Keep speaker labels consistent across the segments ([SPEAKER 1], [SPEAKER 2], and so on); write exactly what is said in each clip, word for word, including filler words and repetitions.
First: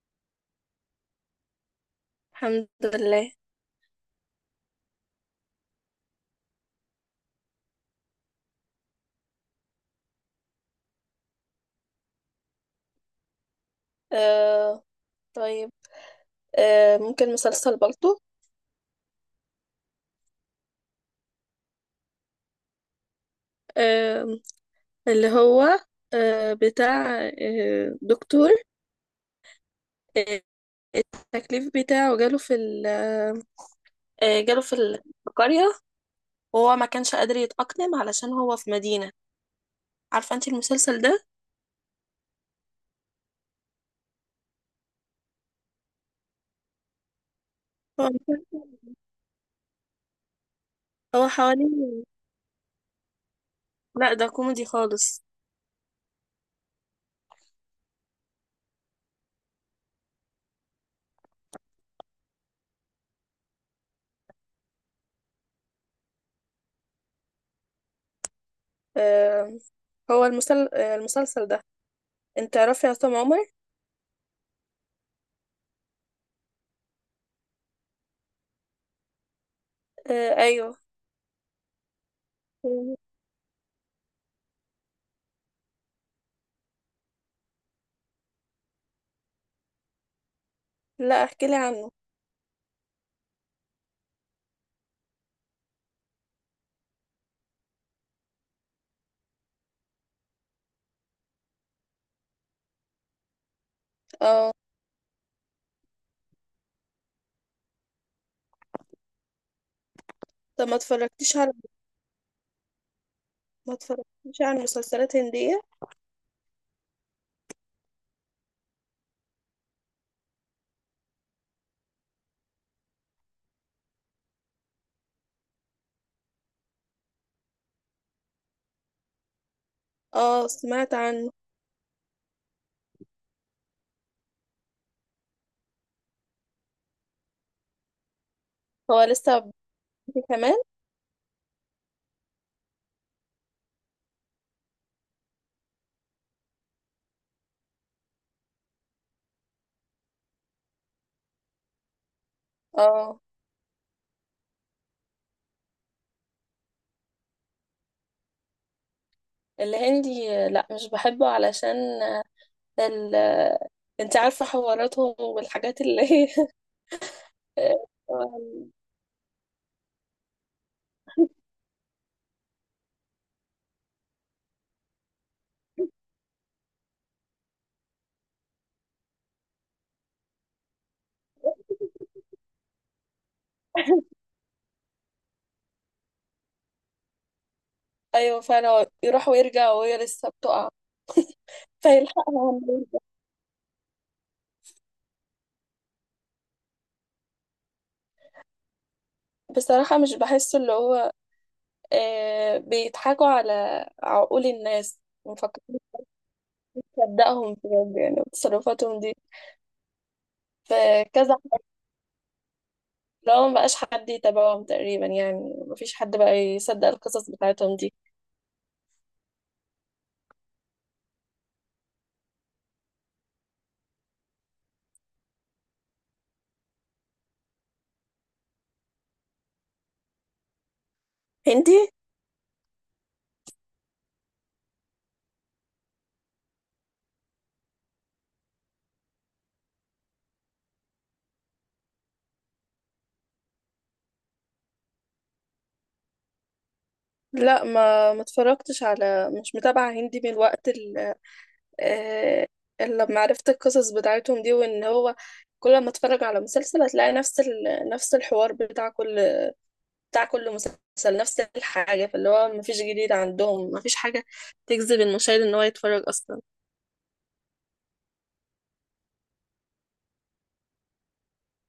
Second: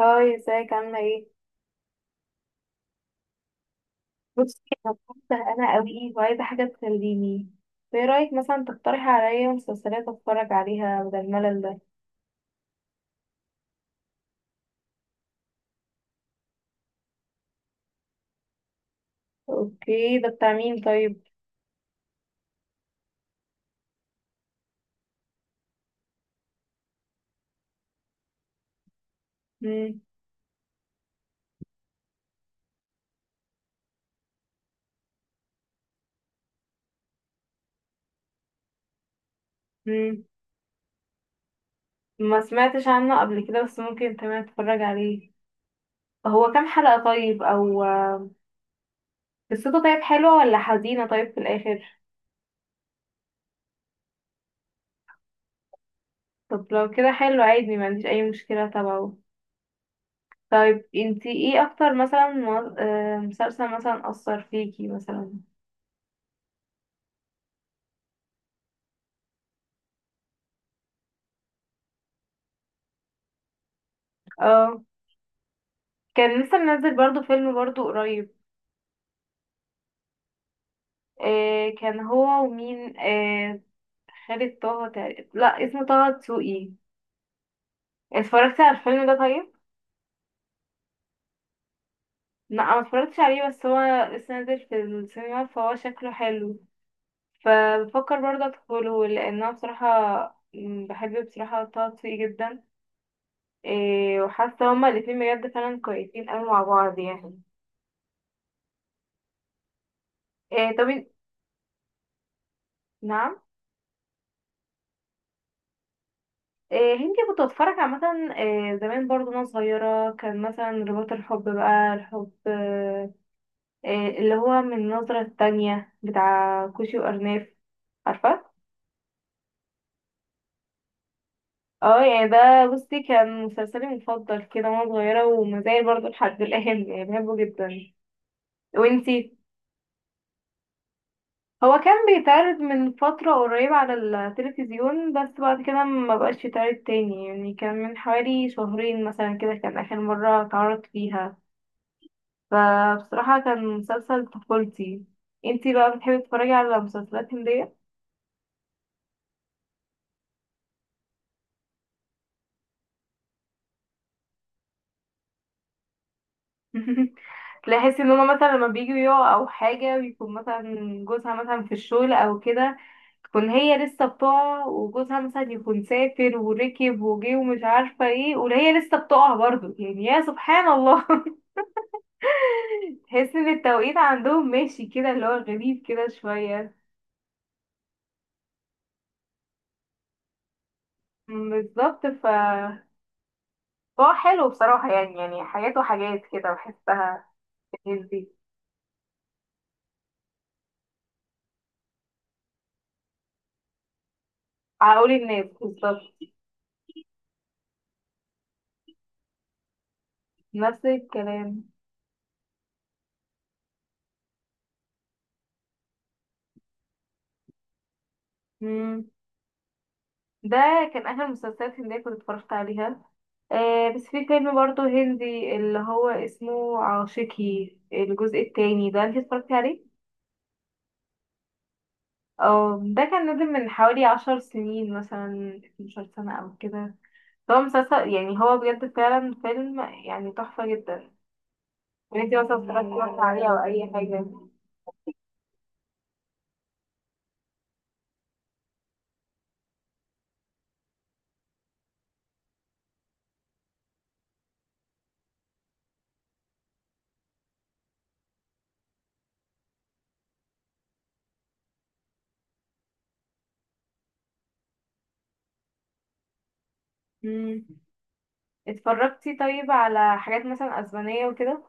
[SPEAKER 1] هاي، ازيك عاملة ايه؟
[SPEAKER 2] الحمد لله.
[SPEAKER 1] بصي، انا كنت زهقانة قوي وعايزة حاجة تسليني. فايه رأيك مثلا تقترحي عليا مسلسلات اتفرج عليها بدل الملل ده؟
[SPEAKER 2] آه طيب. آه ممكن مسلسل بالطو.
[SPEAKER 1] اوكي، ده بتاع مين طيب؟
[SPEAKER 2] آه اللي هو آه بتاع آه دكتور.
[SPEAKER 1] مم.
[SPEAKER 2] آه التكليف بتاعه جاله في ال- آه آه، جاله في ال- في القرية، وهو ما كانش قادر يتأقلم علشان هو في مدينة.
[SPEAKER 1] مم.
[SPEAKER 2] عارفة انت المسلسل ده؟
[SPEAKER 1] ما سمعتش عنه قبل كده بس ممكن تمام اتفرج عليه. هو كام حلقة طيب؟ او
[SPEAKER 2] هو
[SPEAKER 1] قصته طيب حلوة ولا حزينة
[SPEAKER 2] هو
[SPEAKER 1] طيب في
[SPEAKER 2] حوالي...
[SPEAKER 1] الاخر؟
[SPEAKER 2] لا، ده كوميدي خالص.
[SPEAKER 1] طب لو كده حلو عادي، ما عنديش اي مشكلة تبعه. طيب انتي ايه اكتر مثلا مو- آه، مسلسل مثلا اثر فيكي مثلا؟
[SPEAKER 2] آه هو المسل... آه، المسلسل ده، انت تعرفي عصام عمر؟
[SPEAKER 1] اه، كان لسه منزل برضو فيلم برضو قريب.
[SPEAKER 2] آه ايوه.
[SPEAKER 1] آه كان هو ومين آه خالد طه تقريبا، لا اسمه طه دسوقي. اتفرجت على الفيلم ده طيب؟
[SPEAKER 2] لا، احكي لي عنه.
[SPEAKER 1] لا، ما اتفرجتش عليه بس هو لسه نازل في السينما فهو شكله حلو، فبفكر برضه ادخله لان انا بصراحه م، بحب بصراحه طه دسوقي جدا. آه
[SPEAKER 2] اه،
[SPEAKER 1] وحاسه هما الاتنين بجد فعلا كويسين قوي مع بعض يعني.
[SPEAKER 2] طب
[SPEAKER 1] آه
[SPEAKER 2] ما
[SPEAKER 1] طب إن-
[SPEAKER 2] اتفرجتيش على
[SPEAKER 1] نعم؟
[SPEAKER 2] ما اتفرجتش على مسلسلات هندية؟
[SPEAKER 1] إيه، هندي؟ كنت بتفرج عامة، إيه زمان برضو وانا صغيرة، كان مثلا رباط الحب، بقى الحب إيه اللي هو من النظرة التانية بتاع كوشي وأرناف، عارفة.
[SPEAKER 2] اه، سمعت عنه.
[SPEAKER 1] اه، يعني ده بصي كان مسلسلي المفضل كده وانا صغيرة، ومازال برضو لحد الآن، يعني بحبه جدا.
[SPEAKER 2] هو
[SPEAKER 1] وانتي؟
[SPEAKER 2] لسه بيبتدي كمان.
[SPEAKER 1] هو كان بيتعرض من فترة قريبة على التلفزيون، بس بعد كده ما بقاش يتعرض تاني، يعني كان من حوالي شهرين مثلا كده كان آخر مرة اتعرض فيها.
[SPEAKER 2] اه،
[SPEAKER 1] فبصراحة كان مسلسل طفولتي. انتي بقى بتحبي تتفرجي على مسلسلات هندية؟
[SPEAKER 2] الهندي لا، مش بحبه، علشان ال انت عارفة حواراتهم والحاجات اللي هي...
[SPEAKER 1] تلاقي ان هما مثلا لما بييجوا يقعوا او حاجة، بيكون مثلا جوزها مثلا في الشغل او كده، تكون هي لسه بتقع، وجوزها مثلا يكون سافر وركب وجه ومش عارفة ايه، وهي لسه بتقع برضه، يعني يا سبحان الله. تحس ان التوقيت عندهم ماشي كده اللي هو غريب كده شوية.
[SPEAKER 2] ايوه، فعلا هو يروح ويرجع وهي لسه بتقع،
[SPEAKER 1] مم، بالظبط. ف
[SPEAKER 2] فيلحقها لما يرجع.
[SPEAKER 1] هو حلو بصراحة، يعني يعني حاجات وحاجات كده بحسها في الناس دي.
[SPEAKER 2] بصراحة مش بحسه، اللي هو آه بيضحكوا على عقول الناس،
[SPEAKER 1] عقول الناس
[SPEAKER 2] مفكرين
[SPEAKER 1] بالظبط،
[SPEAKER 2] يصدقهم بجد يعني تصرفاتهم دي،
[SPEAKER 1] نفس
[SPEAKER 2] فكذا،
[SPEAKER 1] الكلام.
[SPEAKER 2] لو ما بقاش حد يتابعهم تقريبا يعني، ما فيش حد بقى يصدق القصص بتاعتهم دي.
[SPEAKER 1] مم. ده كان اخر مسلسلات هندية كنت اتفرجت عليها. آه بس في فيلم برضه هندي اللي هو اسمه عاشقي الجزء التاني، ده انت اتفرجتي عليه؟
[SPEAKER 2] هندي؟
[SPEAKER 1] اه، ده كان نازل من حوالي عشر سنين، مثلا 12 سنة او كده. هو مسلسل، يعني هو بجد فعلا فيلم يعني تحفة جدا. وانتي مثلا اتفرجتي مثلا عليه او اي حاجة؟
[SPEAKER 2] لا، ما ما اتفرجتش على. مش متابعة هندي من الوقت ال- آه، لما عرفت القصص بتاعتهم دي، وان هو كل ما اتفرج على مسلسل هتلاقي نفس ال... نفس الحوار، بتاع كل بتاع كل مسلسل نفس الحاجة، فاللي هو ما فيش جديد عندهم، ما فيش حاجة تجذب المشاهد ان هو يتفرج اصلا.
[SPEAKER 1] مم. اتفرجتي طيب على حاجات مثلا اسبانية وكده؟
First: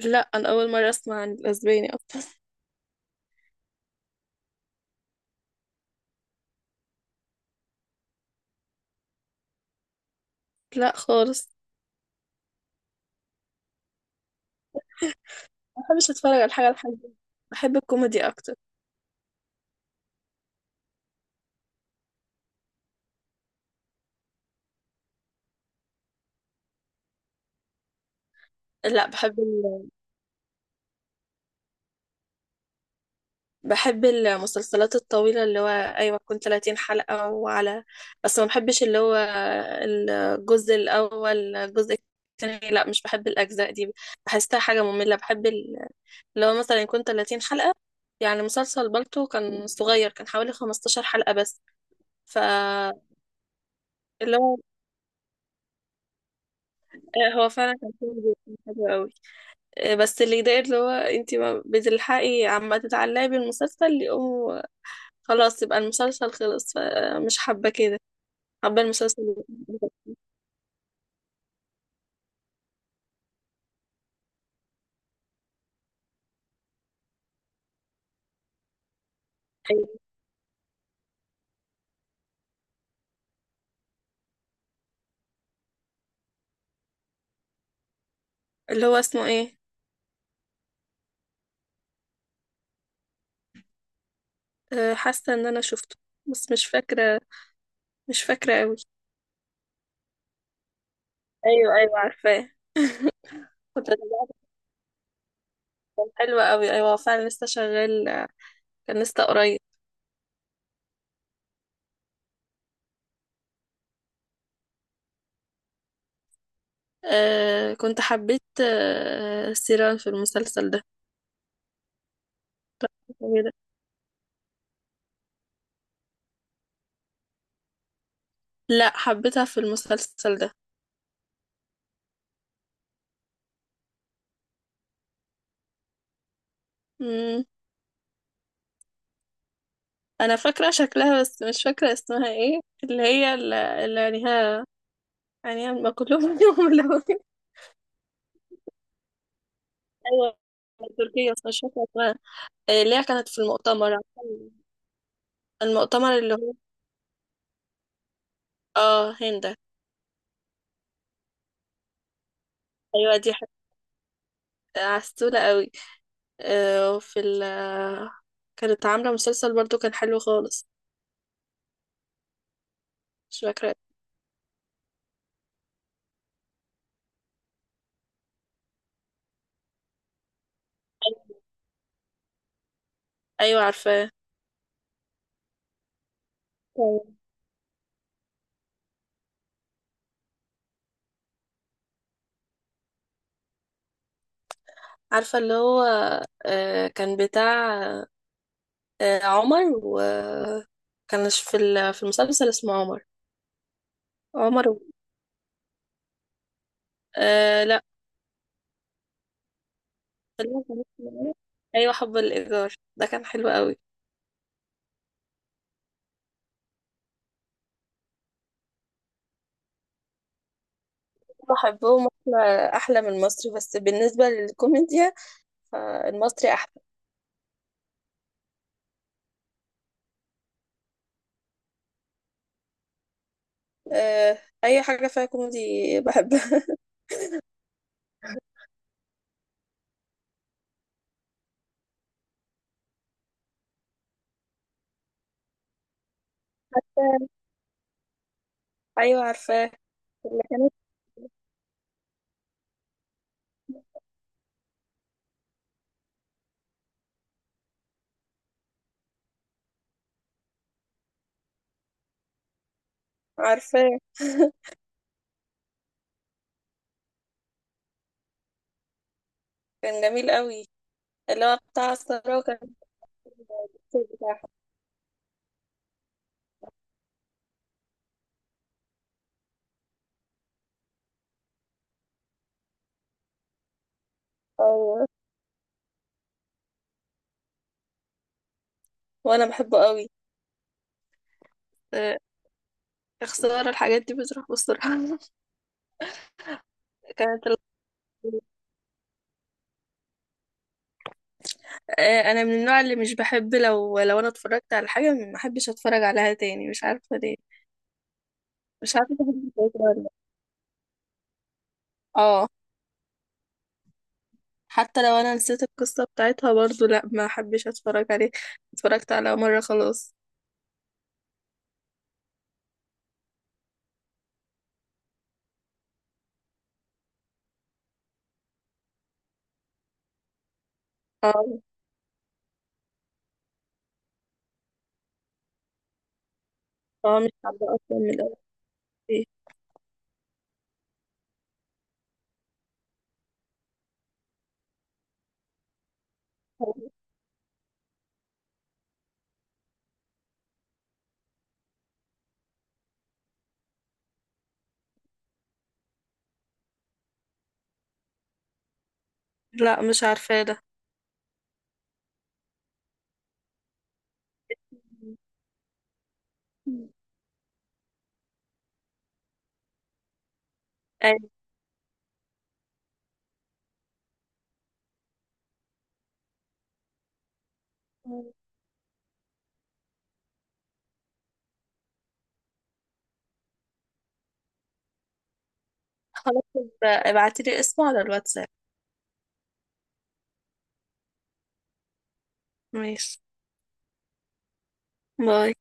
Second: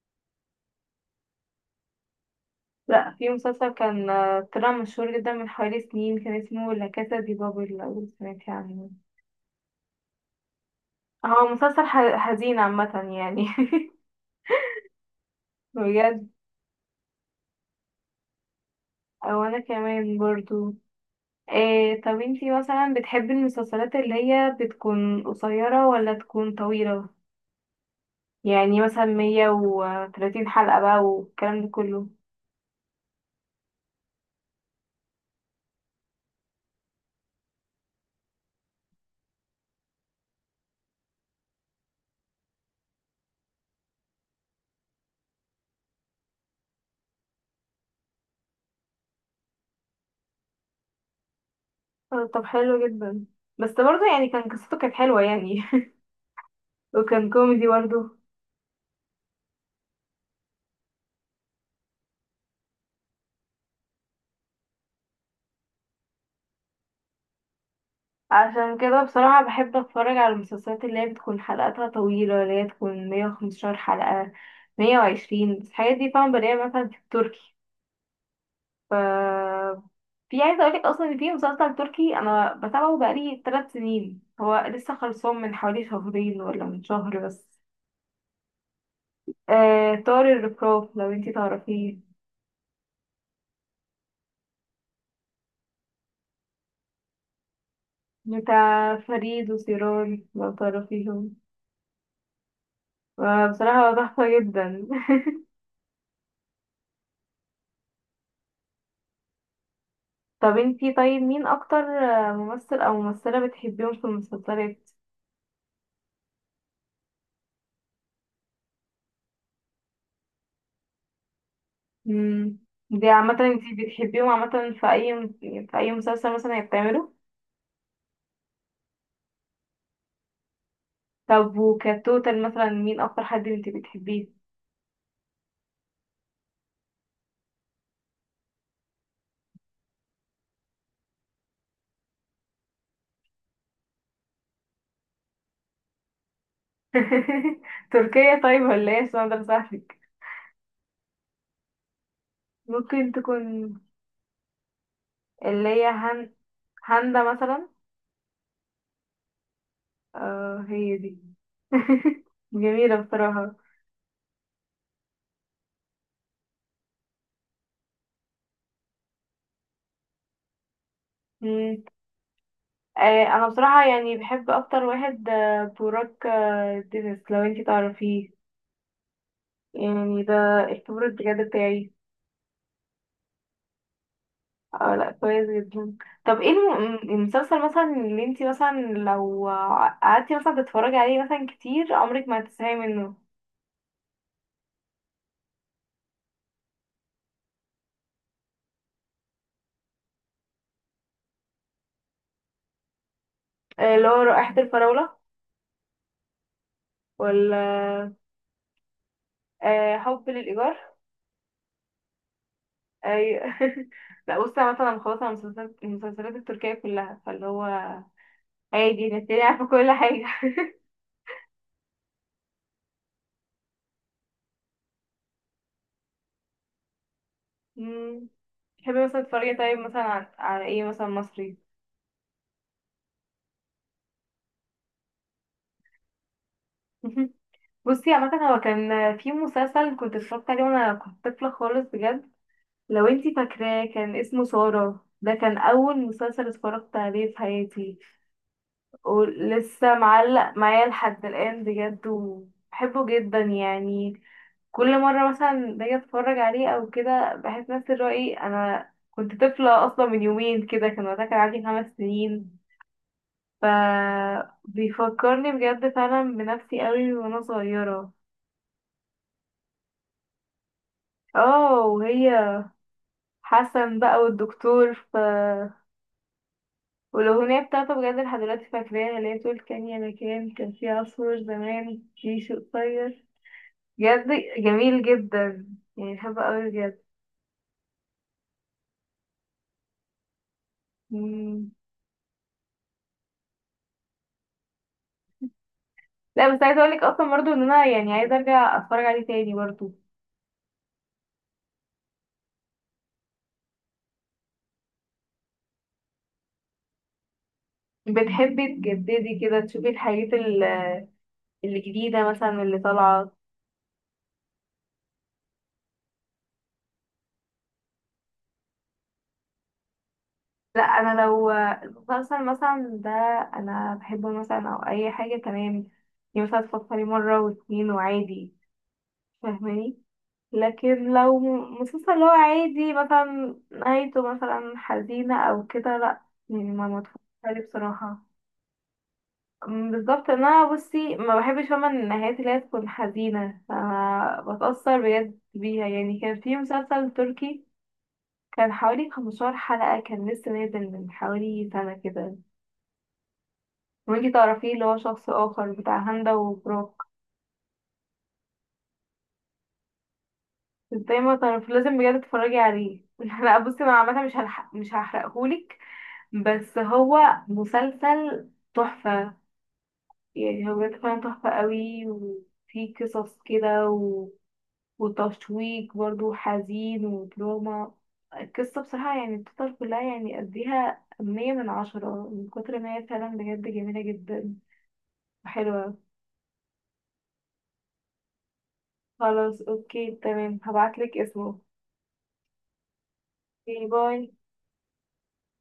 [SPEAKER 2] لا، انا اول مرة اسمع عن الاسباني اصلا.
[SPEAKER 1] لا، في مسلسل كان آه، طلع مشهور جدا من حوالي سنين، كان اسمه لا كاسا دي بابل، لو سمعتي عنه.
[SPEAKER 2] لا،
[SPEAKER 1] هو
[SPEAKER 2] خالص.
[SPEAKER 1] مسلسل ح- حزين عامة يعني.
[SPEAKER 2] ما بحبش
[SPEAKER 1] بجد.
[SPEAKER 2] اتفرج على الحاجة الحزينة، بحب الكوميدي اكتر.
[SPEAKER 1] او انا كمان برضو. إيه طب انتي مثلا بتحبي المسلسلات اللي هي بتكون قصيرة ولا تكون طويلة، يعني مثلا
[SPEAKER 2] لا، بحب
[SPEAKER 1] مية
[SPEAKER 2] ال...
[SPEAKER 1] وتلاتين حلقة بقى والكلام ده كله؟
[SPEAKER 2] بحب المسلسلات الطويلة، اللي هو ايوه، تكون ثلاثين حلقة وعلى. بس ما بحبش اللي هو الجزء الاول، الجزء الثاني، لا مش بحب الاجزاء دي، بحسها حاجة مملة. بحب ال- اللي هو مثلا يكون ثلاثين حلقة. يعني مسلسل بالتو كان صغير، كان حوالي خمسة عشر حلقة بس.
[SPEAKER 1] آه، طب حلو
[SPEAKER 2] فاللي
[SPEAKER 1] جدا، بس برضه يعني كان
[SPEAKER 2] هو
[SPEAKER 1] قصته كانت حلوة يعني. وكان
[SPEAKER 2] آه، هو
[SPEAKER 1] كوميدي
[SPEAKER 2] فعلا كان
[SPEAKER 1] برضه.
[SPEAKER 2] كوميدي، كان حلو قوي. آه، بس اللي يضايق، اللي هو انتي ما بتلحقي عما تتعلقي بالمسلسل يقوم خلاص يبقى المسلسل خلص، فمش حابة كده.
[SPEAKER 1] عشان
[SPEAKER 2] حابة
[SPEAKER 1] كده
[SPEAKER 2] المسلسل
[SPEAKER 1] بصراحة بحب اتفرج على المسلسلات اللي هي بتكون حلقاتها طويلة، اللي هي تكون مية وخمستاشر حلقة، مية وعشرين، بس الحاجات دي طبعا بلاقيها مثلا في التركي. ف في عايزة اقولك اصلا ان في مسلسل تركي انا بتابعه بقالي تلات سنين، هو لسه خلصان من حوالي شهرين ولا من شهر بس.
[SPEAKER 2] اللي هو اسمه ايه؟
[SPEAKER 1] آه طار الرفراف، لو انتي تعرفيه،
[SPEAKER 2] آه، حاسة ان انا شفته، بس مش فاكرة، مش فاكرة قوي.
[SPEAKER 1] بتاع فريد وسيران لو تعرفيهم.
[SPEAKER 2] ايوه، ايوه، عارفاه.
[SPEAKER 1] آه،
[SPEAKER 2] كنت
[SPEAKER 1] بصراحة هو
[SPEAKER 2] تابعته.
[SPEAKER 1] تحفة جدا.
[SPEAKER 2] حلوة قوي، ايوه، هو فعلا لسه شغال، كان لسه قريب.
[SPEAKER 1] طب انتي طيب مين اكتر آه، ممثل او ممثلة بتحبيهم في المسلسلات؟
[SPEAKER 2] آه كنت حبيت آه سيران في المسلسل ده.
[SPEAKER 1] مم. دي عامة انتي بتحبيهم عامة في اي في اي مسلسل مثلا هي بتعمله؟
[SPEAKER 2] لا، حبيتها في المسلسل ده.
[SPEAKER 1] طب وكتوتال مثلا مين اكتر حد انتي بتحبيه؟
[SPEAKER 2] مم. انا فاكره شكلها، بس مش فاكره اسمها ايه، اللي هي ال- اللي عينيها عينيها ما كلهم فيهم ملونين.
[SPEAKER 1] تركيا طيب ولا ايه عشان اقدر اساعدك؟
[SPEAKER 2] ايوه، تركيا، بس مش فاكره اسمها. إيه، اللي هي
[SPEAKER 1] ممكن
[SPEAKER 2] كانت في
[SPEAKER 1] تكون
[SPEAKER 2] المؤتمر،
[SPEAKER 1] اللي هي
[SPEAKER 2] المؤتمر
[SPEAKER 1] هن...
[SPEAKER 2] اللي هو...
[SPEAKER 1] هاندا مثلا؟
[SPEAKER 2] اه، هند.
[SPEAKER 1] اه، هي دي. جميلة
[SPEAKER 2] ايوه، دي حاجة
[SPEAKER 1] بصراحة.
[SPEAKER 2] عسولة قوي. آه، وفي ال كانت عاملة مسلسل برضو كان حلو خالص.
[SPEAKER 1] مم. آه،
[SPEAKER 2] مش
[SPEAKER 1] انا
[SPEAKER 2] فاكرة.
[SPEAKER 1] بصراحة يعني بحب اكتر واحد آه، بوراك، آه، دينيس، لو انتي تعرفيه. يعني ده الكبر بجد بتاعي.
[SPEAKER 2] ايوه، عارفاه.
[SPEAKER 1] اه، لا كويس جدا. طب ايه الم-
[SPEAKER 2] أيوة.
[SPEAKER 1] المسلسل مثلا اللي انتي مثلا لو قعدتي مثلا تتفرجي عليه مثلا كتير عمرك ما هتزهقي منه؟
[SPEAKER 2] عارفة اللي هو آه، كان بتاع آه، عمر، وكانش في ال- في المسلسل اسمه عمر.
[SPEAKER 1] آه، اللي هو رائحة
[SPEAKER 2] عمر.
[SPEAKER 1] الفراولة؟
[SPEAKER 2] آه لا.
[SPEAKER 1] ولا آه، حب
[SPEAKER 2] خلينا في
[SPEAKER 1] للإيجار؟
[SPEAKER 2] مصر. ايوه، حب الايجار ده كان
[SPEAKER 1] أيوة.
[SPEAKER 2] حلو قوي.
[SPEAKER 1] لا بصي، أنا مثلا خلاص على المسلسلات المسلسلات التركية كلها فاللي هو عادي، نتيجة عارفة كل حاجة.
[SPEAKER 2] بحبهم احلى احلى من المصري، بس بالنسبه للكوميديا فالمصري احلى.
[SPEAKER 1] مم. تحبي مثلا تتفرجي طيب مثلا عن- على ايه مثلا مصري؟
[SPEAKER 2] آه اي حاجه فيها كوميدي بحبها.
[SPEAKER 1] بصي عامة هو كان في مسلسل كنت اتفرجت عليه وانا كنت طفلة خالص بجد، لو انتي فاكراه، كان اسمه سارة، ده كان أول مسلسل اتفرجت عليه في حياتي،
[SPEAKER 2] ايوه، عارفاه.
[SPEAKER 1] ولسه
[SPEAKER 2] اللي
[SPEAKER 1] معلق
[SPEAKER 2] كانت...
[SPEAKER 1] معايا لحد الآن بجد، وبحبه جدا يعني. كل مرة مثلا باجي اتفرج عليه أو كده بحس نفس الرأي، أنا كنت طفلة أصلا من يومين كده، كان وقتها كان عندي خمس سنين. ف
[SPEAKER 2] عارفاه.
[SPEAKER 1] بيفكرني بجد فعلا بنفسي قوي وانا صغيرة.
[SPEAKER 2] كان جميل قوي، اللي هو
[SPEAKER 1] اه،
[SPEAKER 2] بتاع
[SPEAKER 1] وهي
[SPEAKER 2] الثوره، وكان
[SPEAKER 1] حسن
[SPEAKER 2] الدكتور
[SPEAKER 1] بقى
[SPEAKER 2] بتاعها.
[SPEAKER 1] والدكتور ف... والأغنية بتاعته بجد لحد دلوقتي فاكراها، اللي هي بتقول كان يا مكان كان في عصفور زمان في شوق طير. بجد جميل
[SPEAKER 2] ايوه،
[SPEAKER 1] جدا، يعني بحبه أوي بجد.
[SPEAKER 2] وانا بحبه قوي.
[SPEAKER 1] مم.
[SPEAKER 2] آه، خسارة الحاجات دي بتروح بسرعة.
[SPEAKER 1] لا بس عايزة أقولك أصلا
[SPEAKER 2] كانت...
[SPEAKER 1] برضه إن أنا يعني عايزة أرجع أتفرج عليه تاني برضه.
[SPEAKER 2] آه، انا من النوع اللي مش بحب، لو لو انا اتفرجت على حاجه ما احبش اتفرج عليها تاني، مش عارفه ليه.
[SPEAKER 1] بتحبي
[SPEAKER 2] مش عارفه
[SPEAKER 1] تجددي
[SPEAKER 2] بحب
[SPEAKER 1] كده
[SPEAKER 2] الفكره
[SPEAKER 1] تشوفي
[SPEAKER 2] ولا لأ.
[SPEAKER 1] الحاجات ال- الجديدة
[SPEAKER 2] اه.
[SPEAKER 1] مثلا اللي طالعة.
[SPEAKER 2] حتى لو انا نسيت القصه بتاعتها برضو، لا ما احبش اتفرج عليه، اتفرجت على مره خلاص.
[SPEAKER 1] لا، أنا لو مسلسل مثلا ده أنا بحبه مثلا أو أي حاجة تمام، يعني مثلا تفكري مرة واتنين وعادي، فاهماني؟ لكن لو
[SPEAKER 2] اه
[SPEAKER 1] مسلسل اللي هو عادي مثلا نهايته مثلا حزينة او كده، لا، يعني ما متفرجش
[SPEAKER 2] اه مش
[SPEAKER 1] عليه
[SPEAKER 2] عارفه اصلا من
[SPEAKER 1] بصراحة.
[SPEAKER 2] الاول ايه.
[SPEAKER 1] أم، بالظبط، إن انا بصي ما بحبش، فاهمة النهايات اللي هي تكون حزينة أنا بتأثر بجد بيها. يعني كان في مسلسل تركي كان حوالي 15 حلقة، كان لسه نازل من حوالي سنة كده، وانتي تعرفيه؟ اللي هو شخص آخر، بتاع هندة وبروك.
[SPEAKER 2] لا، مش عارفه ده.
[SPEAKER 1] ازاي ما تعرف؟ لازم بجد تتفرجي عليه. لا بصي، انا عامة مش هلحق مش هحرقهولك، بس هو مسلسل تحفة. يعني هو بجد فعلا
[SPEAKER 2] أيوة.
[SPEAKER 1] تحفة قوي، وفيه قصص كده و... وتشويق برضو، حزين ودراما. القصة بصراحة، يعني التوتال كلها، يعني أديها مية من عشرة من كتر ما هي فعلا بجد جميلة جدا وحلوة.
[SPEAKER 2] خلاص، ابعتيلي اسمه على الواتساب.
[SPEAKER 1] خلاص اوكي تمام، هبعتلك اسمه.
[SPEAKER 2] ماشي.
[SPEAKER 1] باي باي.
[SPEAKER 2] باي.